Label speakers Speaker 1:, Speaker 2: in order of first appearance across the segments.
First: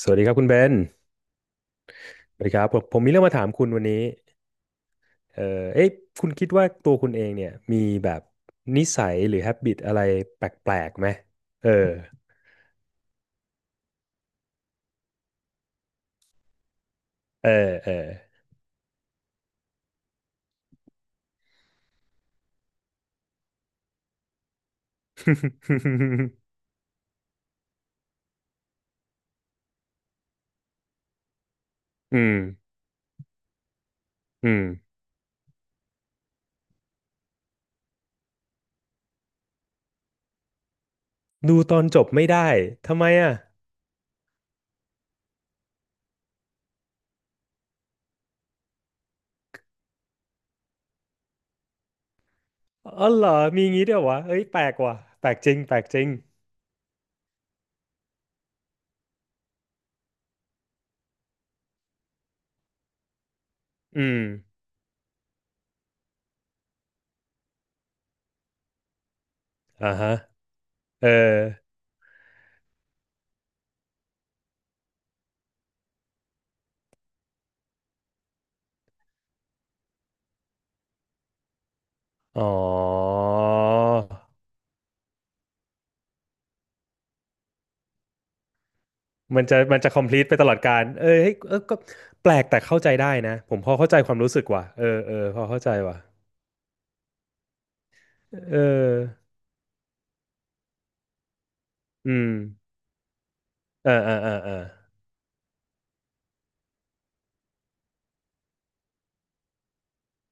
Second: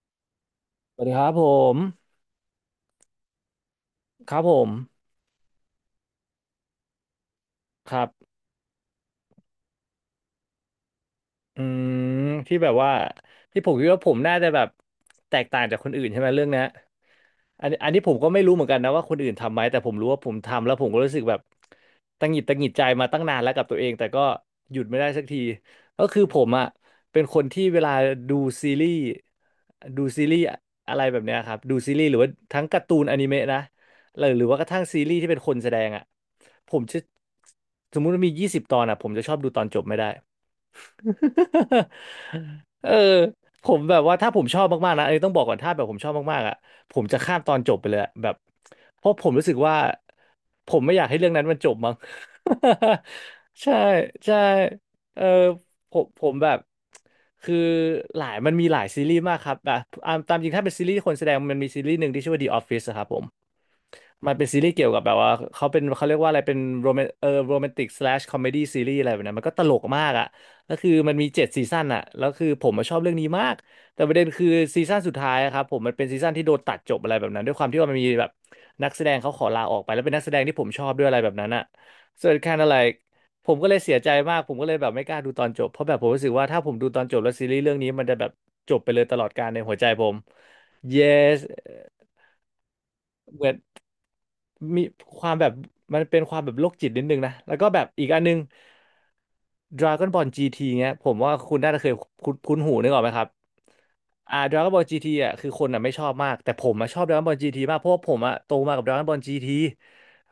Speaker 1: สวัสดีครับคุณเบน
Speaker 2: สวัสดีครับผม
Speaker 1: สวัสดีครับผมมีเรื่องมาถามคุณวันนี้
Speaker 2: ครับผม
Speaker 1: เอ่อเอ๊ะคุณคิดว่าตัวคุณเองเนี่ยมี
Speaker 2: ครับ
Speaker 1: แบบนิสัยหรือ h a บ i t อะไรแปลกๆไหม
Speaker 2: อื
Speaker 1: เออ
Speaker 2: มที่แบบว่าที่ผมคิดว่าผมน่าจะแบบแตกต่างจากคนอื่นใช่ไหมเรื่องเนี้ย
Speaker 1: เออ
Speaker 2: อันอั
Speaker 1: เอ
Speaker 2: น
Speaker 1: อ
Speaker 2: นี้ผมก็ไม่รู้เหมือนกันนะว่าคนอื่นทำไหมแต่ผมรู้ว่าผมทำแล้วผมก็รู้สึกแบบตังหงิดตังหงิดใจมาตั้งนานแล้วกับตัวเองแต่ก็หยุดไม่ได้สักทีก็คือผมอ่ะเป็นคนที่เวลาดูซีรีส์ดูซีรีส์อะไรแบบเนี้ยครับดูซีรีส์ห รื
Speaker 1: อื
Speaker 2: อว่า
Speaker 1: ม
Speaker 2: ทั้งการ์ตูนอนิเมะนะหรือ
Speaker 1: อื
Speaker 2: ว่า
Speaker 1: ม
Speaker 2: กระทั่งซีรีส์ที่เป็นคนแสดงอ่ะผมจะสมมุติว่ามียี่สิบตอนอ่ะผมจะชอบดูตอนจบไม่ได้
Speaker 1: ดูตอนจบไม่ได้
Speaker 2: เออ
Speaker 1: ทำไมอ่ะ
Speaker 2: ผมแบบว่าถ้าผมชอบมากๆนะเอ้ยต้องบอกก่อนถ้าแบบผมชอบมากๆอ่ะผมจะข้ามตอนจบไปเลยอะแบบเพราะผมรู้สึกว่าผมไม่อยากให้เรื่องนั้นมันจบมั้ง
Speaker 1: อ๋อเหรอ มี
Speaker 2: ใช่
Speaker 1: งี้ด้วยวะ
Speaker 2: ใช่
Speaker 1: เอ้ยแปลกว่ะ
Speaker 2: เออ
Speaker 1: แปลกจริงแปลก
Speaker 2: ผ
Speaker 1: จริ
Speaker 2: ม
Speaker 1: ง
Speaker 2: ผมแบบคือหลายมันมีหลายซีรีส์มากครับแบบอ่ะตามจริงถ้าเป็นซีรีส์คนแสดงมันมีซีรีส์หนึ่งที่ชื่อว่า The Office อะครับผม
Speaker 1: อืม
Speaker 2: มันเป็นซีรีส์เกี่ยวกับแบบว่าเขาเป็นเขาเรียกว่าอะไรเป็นโรแมนติกสแลชคอมเมดี้ซีรีส์อะไรแบบนั้นมันก็ตลก
Speaker 1: อ่า
Speaker 2: มาก
Speaker 1: ฮะ
Speaker 2: อ่ะแล้วคือ
Speaker 1: เออ
Speaker 2: มันมีเจ็ดซีซั่นอ่ะแล้วคือผมมาชอบเรื่องนี้มากแต่ประเด็นคือซีซั่นสุดท้ายอะครับผมมันเป็นซีซั่นที่โดนตัดจบอะไรแบบนั้นด้วยความที่ว่ามันมีแบบนักแสดงเขาขอลาออกไปแล้วเป็นนักแสดงที่ผมชอบด้วยอะไรแบบนั้นอ่ะ so it
Speaker 1: อ๋อ
Speaker 2: kind of like ผมก็เลยเสียใจมากผมก็เลยแบบไม่กล้าดูตอนจบเพราะแบบผมรู้สึกว่าถ้าผมดูตอนจบแล้วซีรีส์เรื่องนี้มันจะแบบจบไปเลยตลอด
Speaker 1: มั
Speaker 2: กา
Speaker 1: น
Speaker 2: ล
Speaker 1: จะ
Speaker 2: ในหัวใจผม
Speaker 1: complete ไปตลอดการเออเฮ้ย
Speaker 2: yes
Speaker 1: เออก็แปลกแต่เข้าใจได้นะ
Speaker 2: เหมื
Speaker 1: ผ
Speaker 2: อน
Speaker 1: มพอเข้าใจความรู้สึกว่ะ
Speaker 2: มี
Speaker 1: เออเอ
Speaker 2: ค
Speaker 1: อ
Speaker 2: วาม
Speaker 1: พอ
Speaker 2: แบบ
Speaker 1: เข้าใจว่ะ
Speaker 2: มันเป็นความแบบโรคจิตนิดนึงนะแล้วก็แบบอีกอันนึง
Speaker 1: เออ
Speaker 2: Dragon Ball GT เงี้ยผมว่าคุณน่าจะเคย
Speaker 1: อืม
Speaker 2: คุ้นคุ้นหูนึกออกไหมครับ
Speaker 1: เออเออเออเออ
Speaker 2: Dragon Ball GT อ่ะคือคนอ่ะไม่ชอบมากแต่ผมอ่ะชอบ Dragon Ball GT มากเพราะว่าผมอ่ะโตมากับ Dragon Ball GT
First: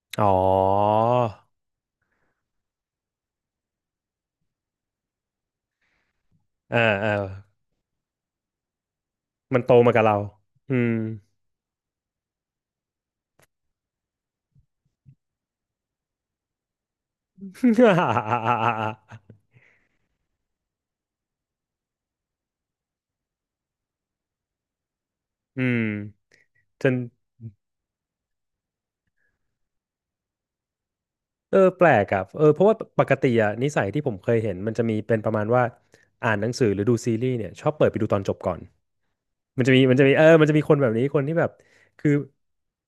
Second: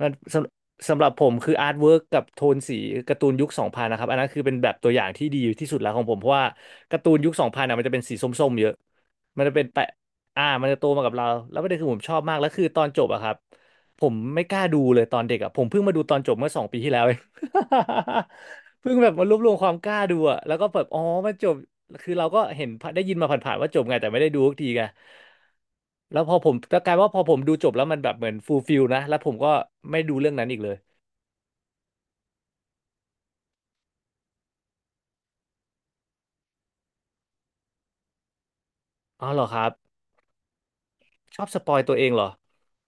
Speaker 2: มัน
Speaker 1: อ๋อ
Speaker 2: สำหรับผมคืออาร์ตเวิร์กกับโทนสีการ์ตูนยุค2000นนะครับอันนั้นคือเป็นแบบตัวอย่างที่ดีที่สุดแล้วของผมเพราะว่า
Speaker 1: เออ
Speaker 2: การ์
Speaker 1: เอ
Speaker 2: ตู
Speaker 1: อ
Speaker 2: นยุค2000องพันอ่ะมันจะเป็นสีส้มๆเยอะมันจะ
Speaker 1: มั
Speaker 2: เป็
Speaker 1: น
Speaker 2: น
Speaker 1: โต
Speaker 2: แปะ
Speaker 1: มากับเรา
Speaker 2: อ่ามัน
Speaker 1: อื
Speaker 2: จะโต
Speaker 1: ม
Speaker 2: มากับเราแล้วประเด็นคือผมชอบมากแล้วคือตอนจบอะครับ ผมไม่กล้าดูเลยตอนเด็กอ่ะผมเพิ่งมาดูตอนจบเมื่อสองปีที่แล้วเอง เพิ่งแบบมารวบ รวมความกล้าดูอ่ะแล้วก็แบบอ๋อมันจบคือเราก็เห็นได้ยินมาผ่านๆว่าจบไงแต่ไม่ได้ดูสักทีไง
Speaker 1: อืม
Speaker 2: แล้วพอผมก็
Speaker 1: จ
Speaker 2: กลาย
Speaker 1: น
Speaker 2: ว่าพอผมดูจบแล้วมันแบบเหมือนฟูลฟิลนะแล้วผมก็ไม่ดูเรื่องนั้นอีกเลย
Speaker 1: เออแปลกอ่ะเออเพราะว่าปกติอ่ะนิสัยที่ผมเคยเห็นมันจะมีเป็นประมาณว่าอ่านหนังสือหรือดูซีรีส์เนี่ยชอบเปิดไปดูตอนจบก่อน
Speaker 2: อ๋อเหรอค
Speaker 1: มัน
Speaker 2: รับ
Speaker 1: จะมีเออมันจะมีคนแบบนี้คนที่
Speaker 2: ชอ
Speaker 1: แบ
Speaker 2: บ
Speaker 1: บ
Speaker 2: สปอยตัวเอ
Speaker 1: คื
Speaker 2: ง
Speaker 1: อ
Speaker 2: เหรอ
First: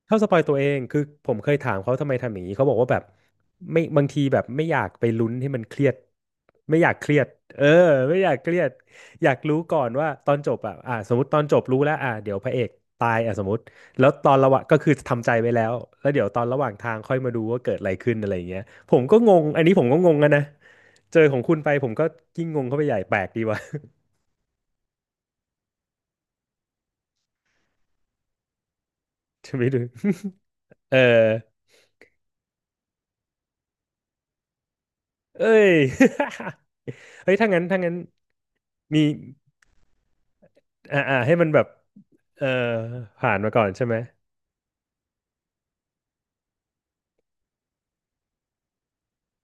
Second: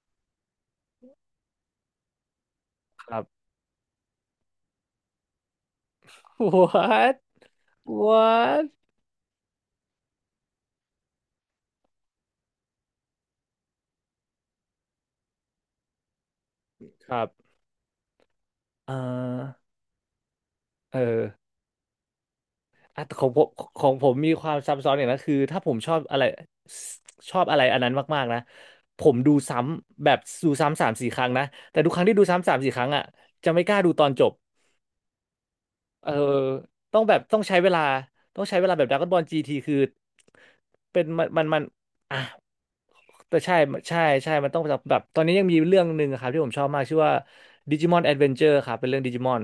Speaker 1: เข้าสปอยตัวเองคือผมเคยถามเขาทำไมทำอย่างนี้เขาบอกว่าแบบ
Speaker 2: ครับ
Speaker 1: ไม่บางทีแบบไม่อยากไปลุ้นให้มันเครียด ไม่อยากเค
Speaker 2: what
Speaker 1: รียดเออไม่อยากเครีย
Speaker 2: what
Speaker 1: ดอยากรู้ก่อนว่าตอนจบอ่ะอ่ะสมมติตอนจบรู้แล้วอ่ะเดี๋ยวพระเอกตายอ่ะสมมติแล้วตอนระหว่างก็คือทำใจไว้แล้วแล้วเดี๋ยวตอนระหว่างทาง
Speaker 2: ค
Speaker 1: ค่อย
Speaker 2: รับ
Speaker 1: มาดูว่าเกิดอะไรขึ้นอะไรอย่างเงี้ย
Speaker 2: เอ
Speaker 1: ผมก็งงอั
Speaker 2: อ
Speaker 1: นนี้ผมก็งงอะนะ
Speaker 2: เอ
Speaker 1: เจ
Speaker 2: อ
Speaker 1: อของคุณไปผมก็ยิ่งงงเข้าไปใหญ่
Speaker 2: อ่ะ
Speaker 1: แป
Speaker 2: แต่
Speaker 1: ล
Speaker 2: ขอ
Speaker 1: ก
Speaker 2: งผ
Speaker 1: ดี
Speaker 2: ม
Speaker 1: ว่ะ
Speaker 2: ของผม มีความซับซ้อนอย่างนั้นคือถ้าผมชอบอะไรอันนั้นมากๆนะผมดู
Speaker 1: ใช่
Speaker 2: ซ้
Speaker 1: ไหมดู
Speaker 2: ำแบบดูซ้ำสา ม
Speaker 1: เออ
Speaker 2: สี่ครั้งนะแต่ทุกครั้งที่ดูซ้ำสามสี่ครั้งอ่ะจะไม่กล้าดูตอนจบ
Speaker 1: เอ้ย
Speaker 2: เออต้องแบบ
Speaker 1: เฮ้ย
Speaker 2: ต้อง
Speaker 1: ถ้า
Speaker 2: ใช้
Speaker 1: งั้น
Speaker 2: เว
Speaker 1: ถ้า
Speaker 2: ลา
Speaker 1: งั้น
Speaker 2: ต้องใช้เวลาแบบดรา
Speaker 1: มี
Speaker 2: ก้อนบอลจีทีคือ
Speaker 1: อ่า
Speaker 2: เป็น
Speaker 1: อ่า
Speaker 2: มัน
Speaker 1: ให้
Speaker 2: มัน
Speaker 1: มัน
Speaker 2: มั
Speaker 1: แบ
Speaker 2: น
Speaker 1: บ
Speaker 2: อ่ะ
Speaker 1: เออผ่า
Speaker 2: แต่
Speaker 1: นมา
Speaker 2: ใช่
Speaker 1: ก่อนใช่ไหม
Speaker 2: ใช่ใช่มันต้องแบบตอนนี้ยังมีเรื่องหนึ่งครับที่ผมชอบมากชื่อว่าดิจิมอนแอดเวนเจอร์ครับเป็นเรื่องดิจิมอน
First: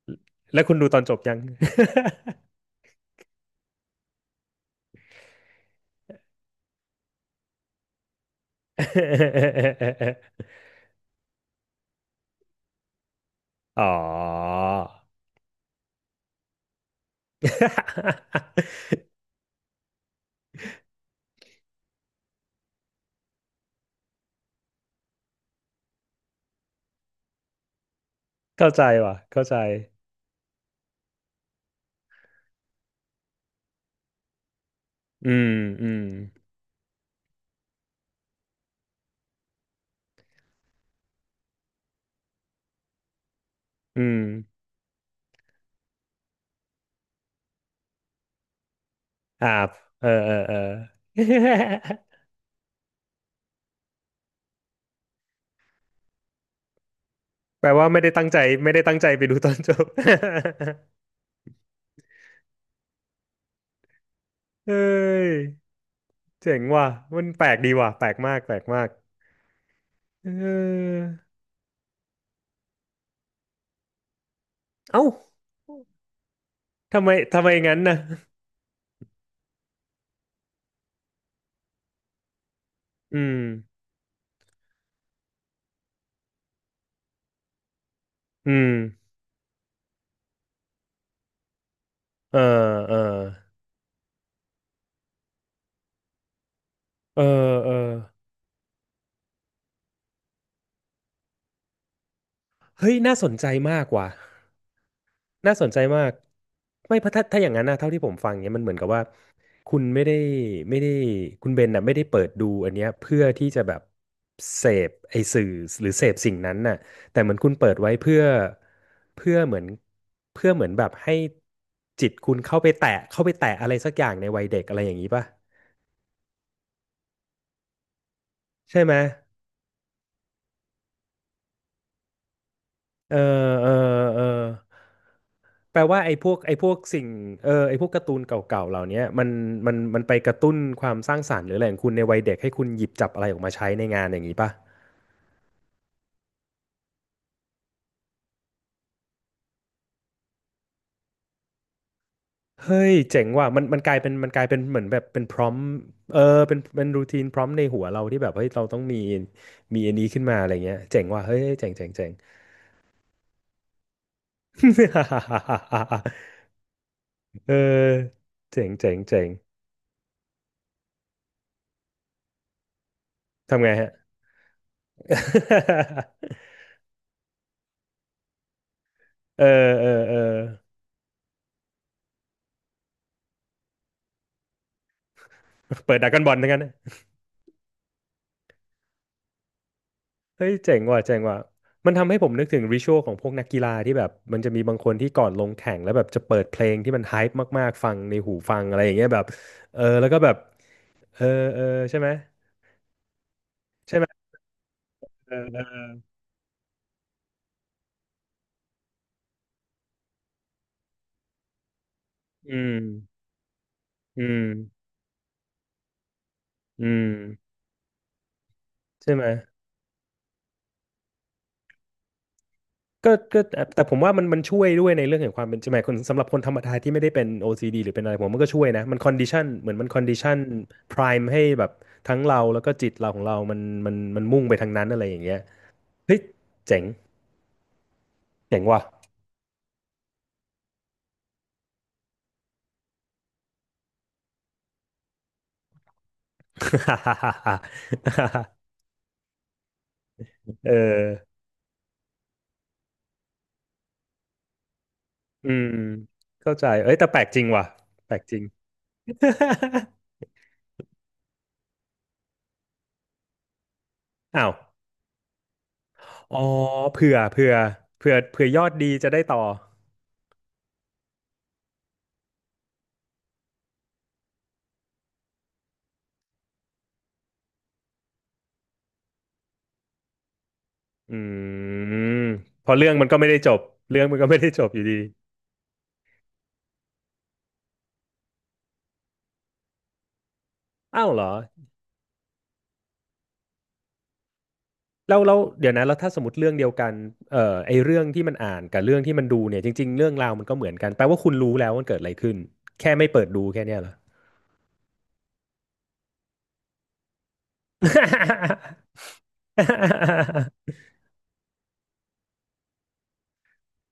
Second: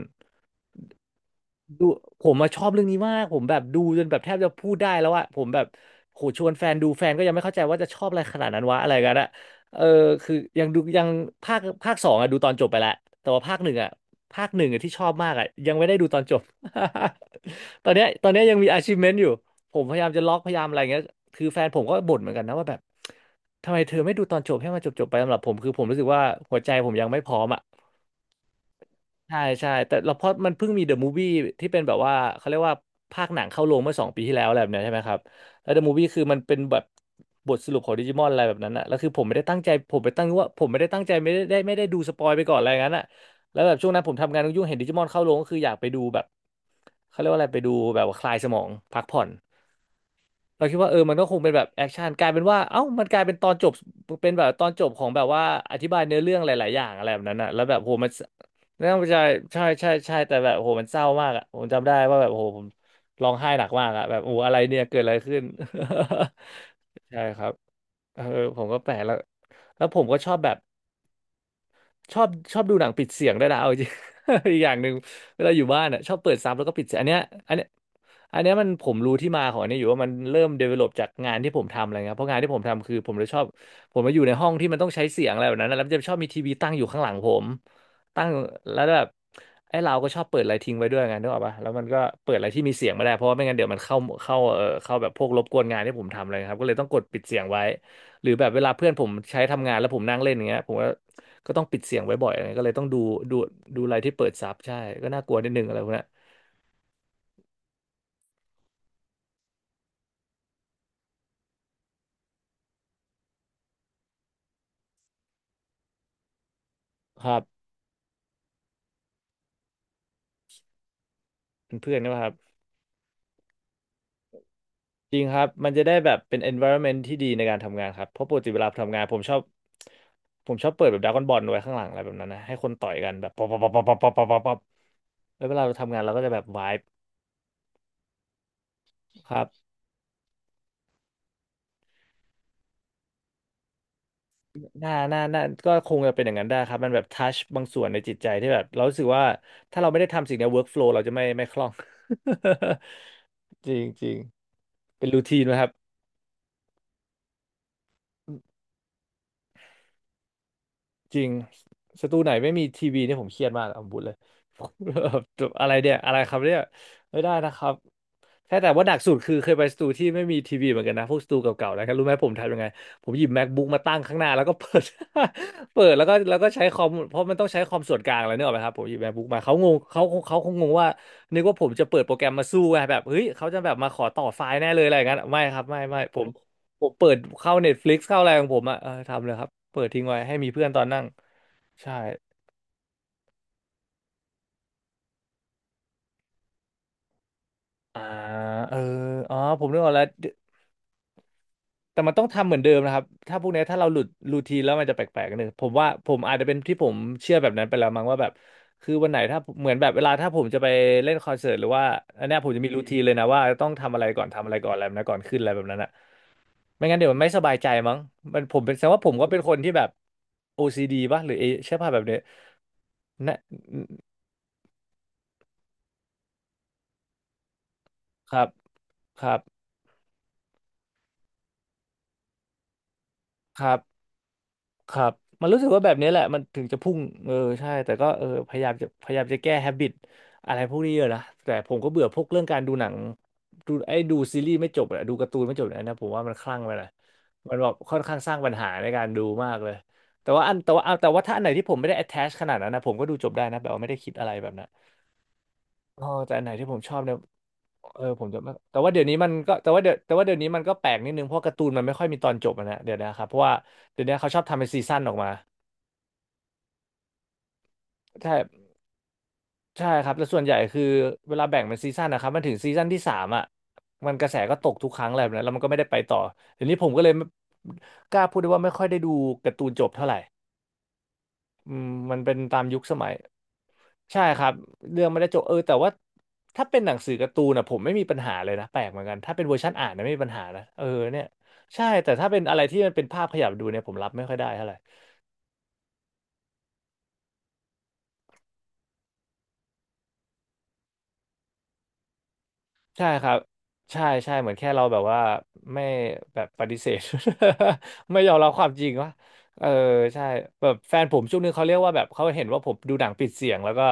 Speaker 1: แล้วคุณดูตอนจบยัง
Speaker 2: ดูผมมาชอบเรื่องนี้มากผมแบบดูจนแบบแทบจะพูดได้แล้วอะผมแบบโหชวนแฟนดูแฟนก็ยังไม่เข้าใจว่าจะชอบอะไรขนาดนั้นวะอะไรกันอะเออคือยังดูยังภาคสองอะดูตอนจบไปแล้วแต่ว่าภาคหนึ่ง
Speaker 1: อ๋
Speaker 2: อะ
Speaker 1: อ
Speaker 2: ภาคหนึ่งอะที่ชอบมากอะยังไม่ได้ดูตอนจบ ตอนเนี้ยยังมี achievement อยู่ผมพยายามจะล็อกพยายามอะไรเงี้ยคือแฟนผมก็บ่นเหมือนกันนะว่าแบบทำไมเธอไม่ดูตอนจบให้มันจบๆไปสำหรับผมคือผมรู้สึกว่าหัวใจผมยังไม่พร้อมอะ
Speaker 1: เข้าใจว่ะ
Speaker 2: ใช่
Speaker 1: เข้าใจ
Speaker 2: ใช่แต่เราเพราะมันเพิ่งมีเดอะมูฟวี่ที่เป็นแบบว่าเขาเรียกว่าภาคหนังเข้าโรงเมื่อสองปีที่แล้วอะไรแบบเนี้ยใช่ไหมครับ
Speaker 1: อืม
Speaker 2: แล้วเดอะ
Speaker 1: อื
Speaker 2: มูฟ
Speaker 1: ม
Speaker 2: วี่คือมันเป็นแบบบทสรุปของดิจิมอนอะไรแบบนั้นอะแล้วคือผมไม่ได้ตั้งใจผมไปตั้งว่าผมไม่ได้ตั้งใจไม่ได้ดูสปอยไปก่อนอะไรอย่างนั้นอะแล้วแบบช่วงนั้
Speaker 1: อื
Speaker 2: นผม
Speaker 1: ม
Speaker 2: ทำงานยุ่งๆเห็นดิจิมอนเข้าโรงก็คืออยากไปดูแบบเขาเรียกว่าอะไรไปดูแบบว่าคลายสมองพักผ่อน
Speaker 1: อ่าเออเออเออ
Speaker 2: เราคิดว่าเออมันก็คงเป็นแบบแอคชั่นกลายเป็นว่าเอ้ามันกลายเป็นตอนจบเป็นแบบตอนจบของแบบว่าอธิบายเนื้อเรื่องหลายๆอย่างอะไรแบบนั้นอะแล้ ว
Speaker 1: แปล
Speaker 2: แบบ
Speaker 1: ว่า
Speaker 2: โห
Speaker 1: ไม่
Speaker 2: มัน
Speaker 1: ได้ตั้งใจ ไม่ได้
Speaker 2: นั่น
Speaker 1: ตั้งใจ
Speaker 2: ใช่
Speaker 1: ไปดูตอน
Speaker 2: ใช่
Speaker 1: จบ
Speaker 2: ใช่ใช่แต่แบบโหมันเศร้ามากอะผมจำได้ว่าแบบโหผมร้องไห้หนักมากอะแบบโอ้อะไร
Speaker 1: เฮ้
Speaker 2: เนี่ยเกิดอะไร
Speaker 1: ย
Speaker 2: ขึ้น
Speaker 1: เจ๋งว่ะ
Speaker 2: ใช่
Speaker 1: มัน
Speaker 2: ค
Speaker 1: แป
Speaker 2: รั
Speaker 1: ล
Speaker 2: บ
Speaker 1: กดีว่ะแปลก
Speaker 2: เออ
Speaker 1: มากแปล
Speaker 2: ผ
Speaker 1: ก
Speaker 2: มก็
Speaker 1: มา
Speaker 2: แป
Speaker 1: ก
Speaker 2: ลกแล้วแล้วผมก็
Speaker 1: เ
Speaker 2: ชอบแบบ
Speaker 1: ออ
Speaker 2: ชอบดูหนังปิดเสียงได้วยนะเอาจริง อีกอย่างหนึ่ง
Speaker 1: เอ้า
Speaker 2: เวลาอยู่บ้านอ่ะชอบเปิดซับแล้วก็ปิดเสียง
Speaker 1: ทำ
Speaker 2: อัน
Speaker 1: ไม
Speaker 2: เนี้ย
Speaker 1: ทำไม
Speaker 2: อันเนี้ย
Speaker 1: งั้นนะ
Speaker 2: อันเนี้ยมันผมรู้ที่มาของอันนี้อยู่ว่ามันเริ่ม develop จากงานที่ผมทำอะไรเงี้ยเพราะงานที่ผมทำคือผม
Speaker 1: อื
Speaker 2: เลย
Speaker 1: ม
Speaker 2: ชอบผมมาอยู่ในห้องที่มันต้องใช้เสียงอะไรแบบนั้นนะแล้วมันจะชอบมีทีวีตั้งอยู่ข้างหลังผมตั้ง
Speaker 1: อืม
Speaker 2: แล้วแบบไอ้เราก็ชอบเปิดอะไรทิ้งไว้ด้วยไงนึกออกปะแล้วมันก็เปิด
Speaker 1: เออ
Speaker 2: อะไรที่มีเสียง
Speaker 1: เออ
Speaker 2: ไม่ได้เพราะว่าไม่งั้นเดี๋ยวมันเข้าเข้าแบบพวกรบกวนงานที่ผมทำอะไรครับก็เลยต้องกดปิ
Speaker 1: เอ
Speaker 2: ด
Speaker 1: อ
Speaker 2: เสียงไว้
Speaker 1: เออ
Speaker 2: หรือแบบเวลาเพื่อนผมใช้ทำงานแล้วผมนั่งเล่นอย่างเงี้ยผมก็ ก็ต้องปิดเสียงไว้บ่อยอะไรเงี้ยก็เลยต้อง
Speaker 1: เฮ้ย
Speaker 2: ดู
Speaker 1: น่าสน
Speaker 2: ดู
Speaker 1: ใจมาก
Speaker 2: อะไร
Speaker 1: ว่ะ
Speaker 2: ที่เปิดซับใช่ก็น่ากลัวนิด
Speaker 1: น่า
Speaker 2: นึง
Speaker 1: สน
Speaker 2: อะไร
Speaker 1: ใจ
Speaker 2: พวกเนี้
Speaker 1: มา
Speaker 2: ย
Speaker 1: กไม่เพราะถ้าถ้าอย่างนั้นนะเท่าที่ผมฟังเนี้ยมันเหมือนกับว่าคุณไม่ได้ไม่ได้คุณเบนน่ะไม่ได้เปิดดูอันเนี้ยเพื่อที่จะแบบ เสพไอสื่อหรือ เสพสิ่งนั้นน่ะแต่
Speaker 2: ค
Speaker 1: เหมือ
Speaker 2: รั
Speaker 1: นคุณเปิ
Speaker 2: บ
Speaker 1: ดไว้เพื่อเพื่อเหมือนเพื่อเหมือนแบบให้
Speaker 2: เป็นเพื่อน
Speaker 1: จิต
Speaker 2: นะครั
Speaker 1: คุ
Speaker 2: บ
Speaker 1: ณเข้าไปแตะเข้าไปแตะอะไรสักอย่างในวัยเด็กอะไรอย่างนี้
Speaker 2: จริง
Speaker 1: ป่ะ
Speaker 2: ครับมันจะได้แบบเป็น environment ที่ดีในการทำงานครับเพราะปกติเวลา
Speaker 1: ใช่ไห
Speaker 2: ทำ
Speaker 1: ม
Speaker 2: งานผมชอบเปิดแบบดราก้อนบอลไว้ข้างหลังอะไรแบบนั้นนะให้คนต่อยกัน
Speaker 1: เออ
Speaker 2: แบบป๊อปป๊
Speaker 1: เอ
Speaker 2: อป
Speaker 1: อ
Speaker 2: ป๊อปป๊อปป๊อป
Speaker 1: เอ
Speaker 2: ป๊
Speaker 1: อ
Speaker 2: อปป๊อปป๊อปแล้วเวลาเรา
Speaker 1: แปล
Speaker 2: ทำงา
Speaker 1: ว่า
Speaker 2: นเราก็จะแบบ
Speaker 1: ไอ้พ
Speaker 2: ไวา
Speaker 1: ว
Speaker 2: ย
Speaker 1: กสิ่งเออไอ้พวกการ์ตูนเก่าๆเหล่าเนี้ยมั
Speaker 2: ค
Speaker 1: น
Speaker 2: รับ
Speaker 1: มันไปกระตุ้นความสร้างสรรค์หรืออะไรของคุณในวัยเด็กให้คุณหยิบจับอะไรออกมาใช้ในงานอย่างนี้ป่ะ
Speaker 2: หน่าหน้าหน้าก็คงจะเป็นอย่างนั้นได้ครับมันแบบทัชบางส่วนในจิตใจที่แบบเรารู้สึกว่าถ้าเราไม่ได้ทำสิ่งเนี้ย workflow เราจะไม่คล่อง
Speaker 1: เฮ้ยเจ๋งว่ะมั น
Speaker 2: จริง
Speaker 1: กลาย
Speaker 2: จ
Speaker 1: เป็
Speaker 2: ริ
Speaker 1: น
Speaker 2: ง
Speaker 1: มันกลายเป็นเหมือนแบบ
Speaker 2: เป็นรู
Speaker 1: เป็นพ
Speaker 2: ทีน
Speaker 1: ร้อ
Speaker 2: ไหม
Speaker 1: ม
Speaker 2: ครับ
Speaker 1: เออเป็นเป็นรูทีนพร้อมในหัวเราที่แบบเฮ้ยเราต้องมีมีอันนี้ขึ้นมาอะไรเงี้ยเจ๋ง
Speaker 2: จ
Speaker 1: ว่ะ
Speaker 2: ริง
Speaker 1: เฮ้ยเจ๋งเจ๋ง
Speaker 2: ส
Speaker 1: เจ๋ง
Speaker 2: ตูไหนไม่มีทีวีเนี่ยผมเครียดมากเอาบุญเลย แบอะไรเนี่ย อะไรครับเนี่ยไม่ได้
Speaker 1: เอ
Speaker 2: นะ
Speaker 1: อ
Speaker 2: ครับแค่
Speaker 1: เจ๋
Speaker 2: แต่
Speaker 1: ง
Speaker 2: ว่าห
Speaker 1: เจ๋
Speaker 2: นั
Speaker 1: ง
Speaker 2: กสุด
Speaker 1: เจ๋ง
Speaker 2: คือเคยไปสตูที่ไม่มีทีวีเหมือนกันนะพวกสตูเก่าๆนะครับรู้ไหมผมทำยังไงผมหยิบ
Speaker 1: ทำ
Speaker 2: MacBook
Speaker 1: ไง
Speaker 2: มา
Speaker 1: ฮะ
Speaker 2: ตั้งข้างหน้าแล้วก็เปิด เปิดแล้วก็ใช้คอมเพราะมันต้องใช้คอมส่วนกลางอะไรเนี่ยหรอกไหมครับผมหยิบ MacBook มา
Speaker 1: เออ
Speaker 2: เขางง
Speaker 1: เออ
Speaker 2: เขา
Speaker 1: เออ
Speaker 2: เขาคงงงว่านึกว่าผมจะเปิดโปรแกรมมาสู้ไงแบบเฮ้ยเขาจะแบบมาขอต่อไฟล์แน่เลยอะไรอย่างนั้นไม่ครับไม่
Speaker 1: เปิด
Speaker 2: ไม่
Speaker 1: ดรา
Speaker 2: ผ
Speaker 1: ก้อน
Speaker 2: ม
Speaker 1: บอลทั้งนั้น
Speaker 2: เปิดเข้า Netflix เข้าอะไรของผมอ่ะเออทำเลยครับเปิดทิ้งไว้ให้
Speaker 1: เฮ้
Speaker 2: มี
Speaker 1: ย
Speaker 2: เพื่อน
Speaker 1: เจ๋
Speaker 2: ต
Speaker 1: ง
Speaker 2: อน
Speaker 1: ว่ะ
Speaker 2: นั่ง
Speaker 1: เจ๋งว่ะมัน
Speaker 2: ใช่
Speaker 1: ทำให้ผมนึกถึงริชวลของพวกนักกีฬาที่แบบมันจะมีบางคนที่ก่อนลงแข่งแล้วแบบจะเปิดเพลงที่มันไฮป์มากๆฟัง
Speaker 2: อ่า
Speaker 1: ในหูฟัง
Speaker 2: เอ
Speaker 1: อะ
Speaker 2: อ
Speaker 1: ไรอย่างเงี้ยแบบ
Speaker 2: อ๋อผมนึ
Speaker 1: เอ
Speaker 2: ก
Speaker 1: อ
Speaker 2: ออกแล้ว
Speaker 1: แล้วก็แบบเออเออใช่
Speaker 2: แต่
Speaker 1: ไหม
Speaker 2: มันต้องทำเหมือนเดิมนะครับถ้าพวกเนี้ยถ้าเราห
Speaker 1: ใช่
Speaker 2: ลุ
Speaker 1: ไห
Speaker 2: ด
Speaker 1: ม
Speaker 2: รูทีนแล้วมันจะแปลก
Speaker 1: เอ
Speaker 2: ๆนึ
Speaker 1: อ
Speaker 2: ง
Speaker 1: เอ
Speaker 2: ผมว่า
Speaker 1: อ
Speaker 2: ผมอาจจะเป็นที่ผมเชื่อแบบนั้นไปแล้วมั้งว่าแบบคือวันไหนถ้าเหมือนแบบเวลาถ้าผมจะไปเล่นคอนเสิร์ตหรือว่าอันเนี้ยผมจะ
Speaker 1: อื
Speaker 2: มี
Speaker 1: ม
Speaker 2: รูทีนเลยนะว่าต้องทำอะไร
Speaker 1: อื
Speaker 2: ก่อนทำ
Speaker 1: ม
Speaker 2: อะไรก่อนอะไรแบบนะก่อนขึ้นอะไรแบบนั้นอะไม่
Speaker 1: อื
Speaker 2: งั้นเดี๋
Speaker 1: ม
Speaker 2: ยวมันไม่สบายใจมั้งมันผมเป็นแสดงว่าผ
Speaker 1: ใช่
Speaker 2: ม
Speaker 1: ไหม
Speaker 2: ก็เป็นคนที่แบบ OCD ป่ะหรือเอใช่ป่ะแบบเนี้ย
Speaker 1: ก็
Speaker 2: นะ
Speaker 1: ก็แต่แต่ผมว่ามันมันช่วยด้วยในเรื่องของความเป็นจริงหมายคนสำหรับคนธรรมดาที่ไม่ได้เป็น OCD หรือเป็นอะไรผม
Speaker 2: ค
Speaker 1: ว่ามัน
Speaker 2: รับ
Speaker 1: ก็ช่วยนะมันคอน
Speaker 2: ค
Speaker 1: ดิ
Speaker 2: รับ
Speaker 1: ชันเหมือนมันคอนดิชันพราให้แบบทั้งเราแล้วก็จิตเราของเรามั
Speaker 2: ค
Speaker 1: น
Speaker 2: รับ
Speaker 1: มันมุ่งไปทางนั้น
Speaker 2: ค
Speaker 1: อะ
Speaker 2: รั
Speaker 1: ไร
Speaker 2: บ
Speaker 1: อย่างเงี้ย
Speaker 2: มันรู้สึกว่าแบบนี้
Speaker 1: เฮ้
Speaker 2: แห
Speaker 1: ย
Speaker 2: ละมันถึงจะ
Speaker 1: เจ๋ง
Speaker 2: พุ่งเออใช่แต่ก็เออ
Speaker 1: เจ๋งว่ะ
Speaker 2: พยายามจะแก้แฮบิตอะไรพวกนี้เยอะนะแต่ผมก็เบื่อพวกเรื่องการดูหนังดูไอ้ดูซีรีส์ไม่จบอะดูการ์ตูนไม่จบเนนะผมว่ามันคลั่งไปหน่อยมันแบบค่อนข้างสร้าง ปัญหาในการดูมากเลยแต่ว่าอัน
Speaker 1: เอ
Speaker 2: แต่ว่าถ้า
Speaker 1: อ
Speaker 2: อันไหนที่ผมไม่ได้ attach ขนาดนั้นนะผมก็ดูจบได้นะแบบว่าไม่ได้คิดอะไรแบบนั้น
Speaker 1: อืม
Speaker 2: อ๋อแต่อันไหน
Speaker 1: เข้าใจ
Speaker 2: ที่ผมช
Speaker 1: เอ้
Speaker 2: อ
Speaker 1: ย
Speaker 2: บ
Speaker 1: แต่
Speaker 2: เนี่ย
Speaker 1: แปลกจริงว่ะ
Speaker 2: เออ
Speaker 1: แปล
Speaker 2: ผ
Speaker 1: ก
Speaker 2: ม
Speaker 1: จ
Speaker 2: จะ
Speaker 1: ริง
Speaker 2: ไม่แต่ว่าเดี๋ยวนี้มันก็แต่ว่าเดี๋ยวแต่ว่าเดี๋ยวนี้มันก็แปลกนิดนึงเพราะการ์ตูนมันไม่ค่อยมีตอนจบอะนะเดี๋ยวนะครับเพราะว่าเดี๋ยวนี้เขา ชอบ
Speaker 1: อ้าว
Speaker 2: ทำเป็นซีซั่นออกมา
Speaker 1: อ๋อเผื่อเผื่อ
Speaker 2: ใช่
Speaker 1: ยอดดีจะได้ต่อ
Speaker 2: ใช่ครับแต่ส่วนใหญ่คือเวลาแบ่งเป็นซีซั่นนะครับมันถึงซีซั่นที่สามอ่ะมันกระแสก็ตกทุกครั้งอะไนะแล้วมันก็ไม่ได้ไปต่อเดี๋ยวนี้ผมก็เลยไม่กล้าพูดได้ว่าไม่ค่อยได้ดูการ์ตูนจบเท่าไหร่
Speaker 1: อื
Speaker 2: อืมมัน
Speaker 1: ม
Speaker 2: เป็นตาม
Speaker 1: พอ
Speaker 2: ยุค
Speaker 1: เรื่อ
Speaker 2: ส
Speaker 1: งมั
Speaker 2: มั
Speaker 1: น
Speaker 2: ย
Speaker 1: ก็ไม่ได้จบเรื่องมัน
Speaker 2: ใช่
Speaker 1: ก็ไม่
Speaker 2: ครั
Speaker 1: ได้
Speaker 2: บ
Speaker 1: จบอยู่ดี
Speaker 2: เรื่องไม่ได้จบเออแต่ว่าถ้าเป็นหนังสือการ์ตูนอ่ะผมไม่มีปัญหาเลยนะแปลกเหมือนกันถ้าเป็นเวอร์ชันอ่านนะไม่มีปัญหานะเออ
Speaker 1: อ้าว
Speaker 2: เนี่
Speaker 1: เหร
Speaker 2: ย
Speaker 1: อ
Speaker 2: ใช่แต่ถ้าเป็นอะไรที่มันเป็นภาพขยับดูเนี่ยผมรับไม่ค่อยได้เท่าไหร่
Speaker 1: แล้วเดี๋ยวนะแล้วถ้าสมมติเรื่องเดียวกันไอเรื่องที่มันอ่านกับเรื่องที่มันดูเนี่ยจริงๆเรื่องราวมันก็เหมือนกันแปลว่าคุณรู้แล้วมันเกิดอะไรขึ้นแค่
Speaker 2: ใช่
Speaker 1: ไม่เปิ
Speaker 2: ค
Speaker 1: ด
Speaker 2: รับ
Speaker 1: ดูแค่เนี้ยเหรอ
Speaker 2: ใช่ใช่ เหมือนแค่เราแบบว่าไม่แบบปฏิเสธ ไม่ยอมรับความจริงว่า เออใช่แบบ แฟนผมช่วงนึงเขาเรียกว่าแบบเขาเห็นว่าผมดูหนังปิดเสียงแล้วก็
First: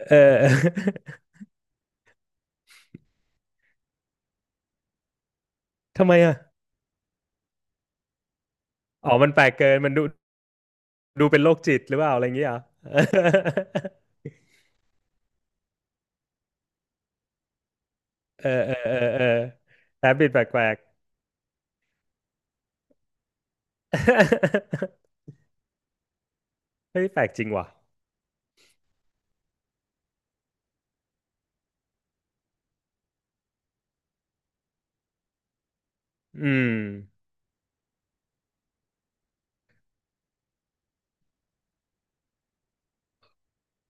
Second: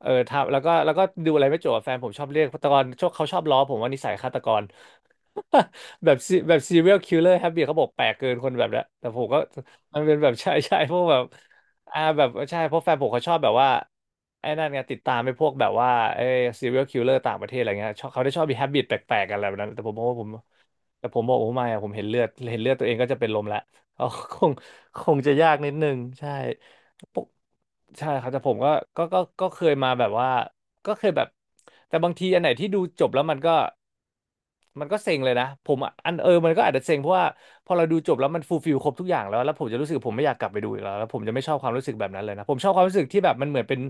Speaker 2: เออ
Speaker 1: เอ
Speaker 2: ทำแล้วก็
Speaker 1: อ
Speaker 2: ดูอะไรไม่จบอะแฟนผมชอบเรียกฆาตกรชอบเขาชอบล้อผมว่านิสัยฆาตกร
Speaker 1: ทำ
Speaker 2: แบ
Speaker 1: ไม
Speaker 2: บซี
Speaker 1: อ่ะ
Speaker 2: แบบ serial killer habit เขาบอกแปลกเกินคนแบบเนี้ยแต่
Speaker 1: อ๋อ
Speaker 2: ผม
Speaker 1: มัน
Speaker 2: ก็
Speaker 1: แปลกเกินมัน
Speaker 2: มัน
Speaker 1: ดู
Speaker 2: เป็นแบบ ใช่ใช่พวกแบบ
Speaker 1: ดูเป็นโรคจิตหรื
Speaker 2: อ่า
Speaker 1: อเปล่า
Speaker 2: แบ
Speaker 1: อะไร
Speaker 2: บ
Speaker 1: อย่างเงี้ยเหร
Speaker 2: ใช่
Speaker 1: อ
Speaker 2: เพราะแฟนผมเขาชอบแบบว่า ไอ้นั่นไงติดตามไปพวกแบบว่าไอ้ serial killer ต่างประเทศอะไรเงี้ยชอบเขาได้ชอ
Speaker 1: เอ
Speaker 2: บ
Speaker 1: อ
Speaker 2: มี
Speaker 1: เออ
Speaker 2: habit
Speaker 1: เอ
Speaker 2: แป
Speaker 1: อ
Speaker 2: ล
Speaker 1: เอ
Speaker 2: ก
Speaker 1: อ
Speaker 2: ๆกันอะไรแบบนั้นแต่ผมมอ
Speaker 1: แอ
Speaker 2: ง
Speaker 1: บ
Speaker 2: ว่าผ
Speaker 1: บิ
Speaker 2: ม
Speaker 1: ดแปลก
Speaker 2: แต่ผมบอกผมไม่อะผมเห็นเลือดเห็นเลือดตัวเองก็จะเป็นลมละ เขา คงคงจะยากนิดนึงใช่
Speaker 1: ๆ เฮ้ย
Speaker 2: ป
Speaker 1: แปล
Speaker 2: ก
Speaker 1: กจริงว่ะ
Speaker 2: ใช่ครับแต่ผมก็ก็เคยมาแบบว่าก็เคยแบบแต่บางทีอันไหนที่ดูจบแล้วมันก็มันก็เซ็งเลยนะผมอะอันเออ
Speaker 1: อื
Speaker 2: มันก็
Speaker 1: ม
Speaker 2: อาจจะเซ็งเพราะว่าพอเราดูจบแล้วมันฟูลฟิลครบทุกอย่างแล้วแล้วผมจะรู้สึกผมไม่อยากกลับไปดูอีกแล้วแล้วผมจะไม่ชอบความรู้สึกแบบนั้นเลยนะผมชอบความรู้สึกที่แบบมันเหมือนเป็น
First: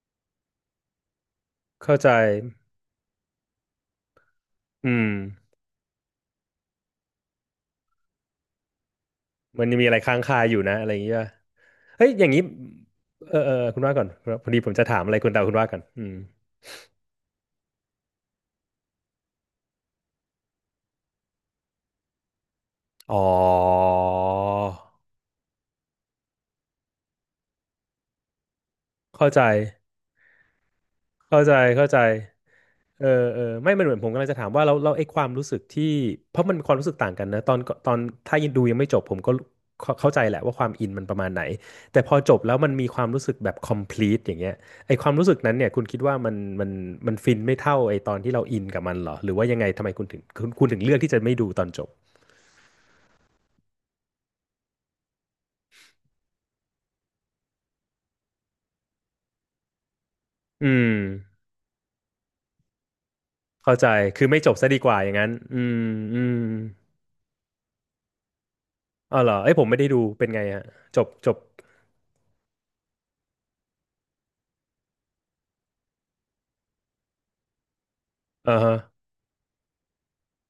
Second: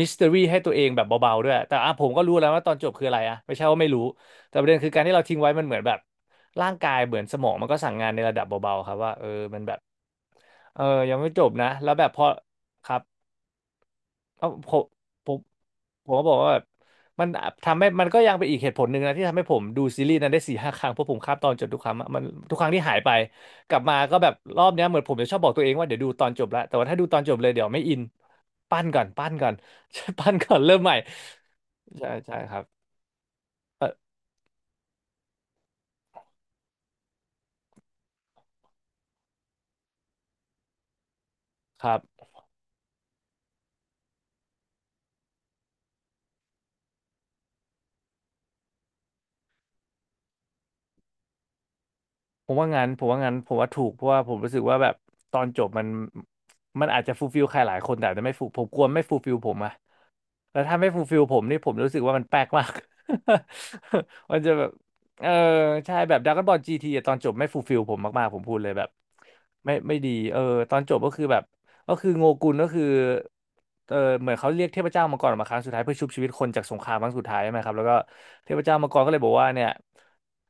Speaker 2: มิส t ต r y ให้ตัวเองแบบเบาๆด้วยแต่อ่ะ
Speaker 1: เข้า
Speaker 2: ผ
Speaker 1: ใจ
Speaker 2: มก็รู้แล้วว่าตอนจบคืออะไรอะไม่ใช่ว่าไม่รู้แต่ประเด็นคื
Speaker 1: อื
Speaker 2: อการ
Speaker 1: ม
Speaker 2: ที่เราทิ้งไว้มันเหมือนแบบ ร่างกายเหมือนสมองมันก็สั่งงานในระดับเบาๆครับว่าเออมัน
Speaker 1: มัน
Speaker 2: แบ
Speaker 1: ยั
Speaker 2: บ
Speaker 1: งมีอะไรค้างคาอยู่นะ
Speaker 2: เออ
Speaker 1: อะไรอย่างเงี้
Speaker 2: ยั
Speaker 1: ย
Speaker 2: งไม่จบนะแล้วแบ
Speaker 1: เฮ้ย
Speaker 2: บพ
Speaker 1: อ
Speaker 2: อ
Speaker 1: ย่างนี้
Speaker 2: ครับ
Speaker 1: เออเออคุณว่าก่อนพ
Speaker 2: เอ้า
Speaker 1: อ
Speaker 2: ผ
Speaker 1: ดี
Speaker 2: ม
Speaker 1: ผมจะถามอะไรคุ
Speaker 2: ผ
Speaker 1: ณ
Speaker 2: ม
Speaker 1: แต่คุณว่าก่อนอื
Speaker 2: ผ
Speaker 1: ม
Speaker 2: มก็บอกว่าแบบมันทำให้มันก็ยังเป็นอีกเหตุผลหนึ่งนะที่ทำให้ผมดูซีรีส์นั้นได้สี่ห้าครั้งเพราะผมข้ามตอนจบทุกครั้งอะมันทุกครั้งที่หายไป
Speaker 1: อ๋อ
Speaker 2: กลับมาก็แบบรอบเนี้ยเหมือนผมจะชอบบอกตัวเองว่าเดี๋ยวดูตอนจบแล้วแต่ว่าถ้าดูตอนจบเลยเดี๋ยวไม่อินปั้นก่อนปั้
Speaker 1: เข้า
Speaker 2: น
Speaker 1: ใจ
Speaker 2: ก่อน ปั้นก่อนเริ่มใหม่
Speaker 1: เข้าใจเข้าใจ
Speaker 2: ใช่ใช่ครับ
Speaker 1: เออเออไม่
Speaker 2: เอ
Speaker 1: มันเห
Speaker 2: อ
Speaker 1: มือนผมกำลังจะถามว่าเราไอ้ความรู้สึกที่เพราะมันความรู้สึกต่างกันนะตอนตอนถ้ายังดูยังไม่จบผมก็เข้าใจแหละว่าความอินมันประมาณไหน
Speaker 2: ครับ
Speaker 1: แต่พอจบแล้วมันมีความรู้สึกแบบ complete อย่างเงี้ยไอ้ความรู้สึกนั้นเนี่ยคุณคิดว่ามันมันฟินไม่เท่าไอ้ตอนที่เราอินกับมันเหรอหรือว่ายังไงทำไมคุณคุณถึงเลือกที่จะไม่ดูตอนจบ
Speaker 2: ผมว่างั้นผมว่างั้นผมว่าถูกเพราะว่าผมรู้สึกว่าแบบตอนจบมันมันอาจจะฟูลฟิลใครหลายคนแต่อาจจะไม่ฟูผมกลัวไม่ฟูลฟิลผมอะ แล้ว
Speaker 1: อื
Speaker 2: ถ้าไม่
Speaker 1: ม
Speaker 2: ฟูลฟิลผมนี่ผมรู้สึกว่ามันแปลกมาก
Speaker 1: เข้าใจคือ
Speaker 2: มัน
Speaker 1: ไม่จ
Speaker 2: จะ
Speaker 1: บ
Speaker 2: แบ
Speaker 1: ซะ
Speaker 2: บ
Speaker 1: ดีกว่าอย่าง
Speaker 2: เอ
Speaker 1: นั้
Speaker 2: อ
Speaker 1: นอืม
Speaker 2: ใช่แบบ
Speaker 1: อื
Speaker 2: ด r a ก
Speaker 1: ม
Speaker 2: o n b บอลจีทีตอนจบไม่ฟูลฟิลผมมากๆผมพูดเลยแบบ
Speaker 1: อ๋อเหรอไอ้ยผม
Speaker 2: ไม่
Speaker 1: ไม่ได้
Speaker 2: ไม่
Speaker 1: ดู
Speaker 2: ดี
Speaker 1: เป็น
Speaker 2: เออ
Speaker 1: ไงฮะ
Speaker 2: ตอนจ
Speaker 1: จ
Speaker 2: บ
Speaker 1: บ
Speaker 2: ก็คือ
Speaker 1: จ
Speaker 2: แบ
Speaker 1: บ
Speaker 2: บก็คือโงกุลก็คือเออเหมือนเขาเรียกเทพเจ้ามังกรออกมาครั้งสุดท้ายเพื่อชุบชีวิตคนจากสงครามครั้งสุดท้ายใช่ไหมครับแล้วก็เท
Speaker 1: เออ
Speaker 2: พ
Speaker 1: ฮะ
Speaker 2: เจ้ามังกรก็เลยบอกว่าเนี่ย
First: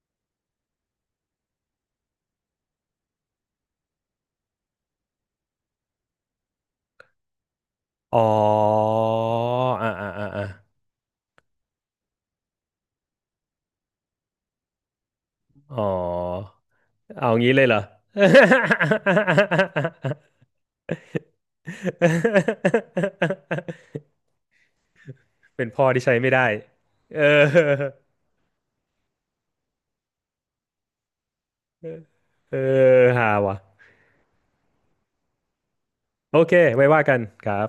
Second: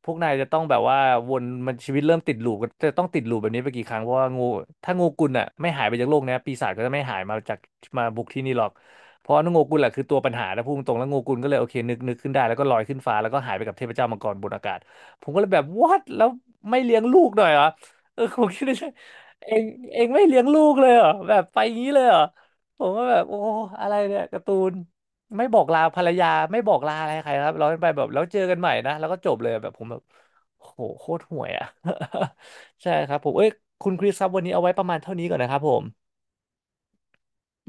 Speaker 2: พวกนายจะต้องแบบว่าวนมันชีวิตเริ่มติดลูปก็จะต้องติดลูปแบบนี้ไปกี่ครั้งเพราะว่างูถ้างูกุลอ่ะไม่หายไปจากโลกเนี้ยปีศาจก็จะไม่หายมาจากมา
Speaker 1: อ๋
Speaker 2: บุ
Speaker 1: อ
Speaker 2: กที่นี่หรอก เพราะว่าโงกุลแห
Speaker 1: อ่า
Speaker 2: ละคือ
Speaker 1: อ่า
Speaker 2: ตัวปัญ
Speaker 1: อ่า
Speaker 2: หานะพูดตรงๆแล้วโงกุลก็เลยโอเคนึกขึ้นได้แล้วก็ลอยขึ้นฟ้าแล้วก็หายไปกับเทพเจ้ามังกรบนอากาศผมก็เลยแบบ
Speaker 1: อ๋อ
Speaker 2: what แล้วไม่เลี้ยงลู
Speaker 1: เอา
Speaker 2: กหน่อย
Speaker 1: งี้
Speaker 2: เหร
Speaker 1: เล
Speaker 2: อ
Speaker 1: ยเหรอ
Speaker 2: เออผม คิดในใจเองเองไม่เลี้ยงลูกเลยเหรอแบบไปอย่างนี้เลยเหรอผมก็แบบโอ้อะไรเนี่ยการ์ตูนไม่บอ
Speaker 1: เป็
Speaker 2: ก
Speaker 1: น
Speaker 2: ลา
Speaker 1: พ่อ
Speaker 2: ภร
Speaker 1: ที่
Speaker 2: ร
Speaker 1: ใช้
Speaker 2: ยา
Speaker 1: ไม่ได้
Speaker 2: ไม่บอกลาอะไร
Speaker 1: เออ
Speaker 2: ใครครับเราไปแบบแล้วเจอกันใหม่นะแล้วก็จบเลยแบบผมแบบโหโคตรห่วยอ่ะ
Speaker 1: เอ
Speaker 2: ใช่
Speaker 1: อ
Speaker 2: ครับผ
Speaker 1: ฮา
Speaker 2: มเอ้ย
Speaker 1: วะ
Speaker 2: คุณคริสครับวันนี้เอาไว้ประมาณเท่านี้ก่อนนะครับผม
Speaker 1: โอเคไว้ว่ากันครับ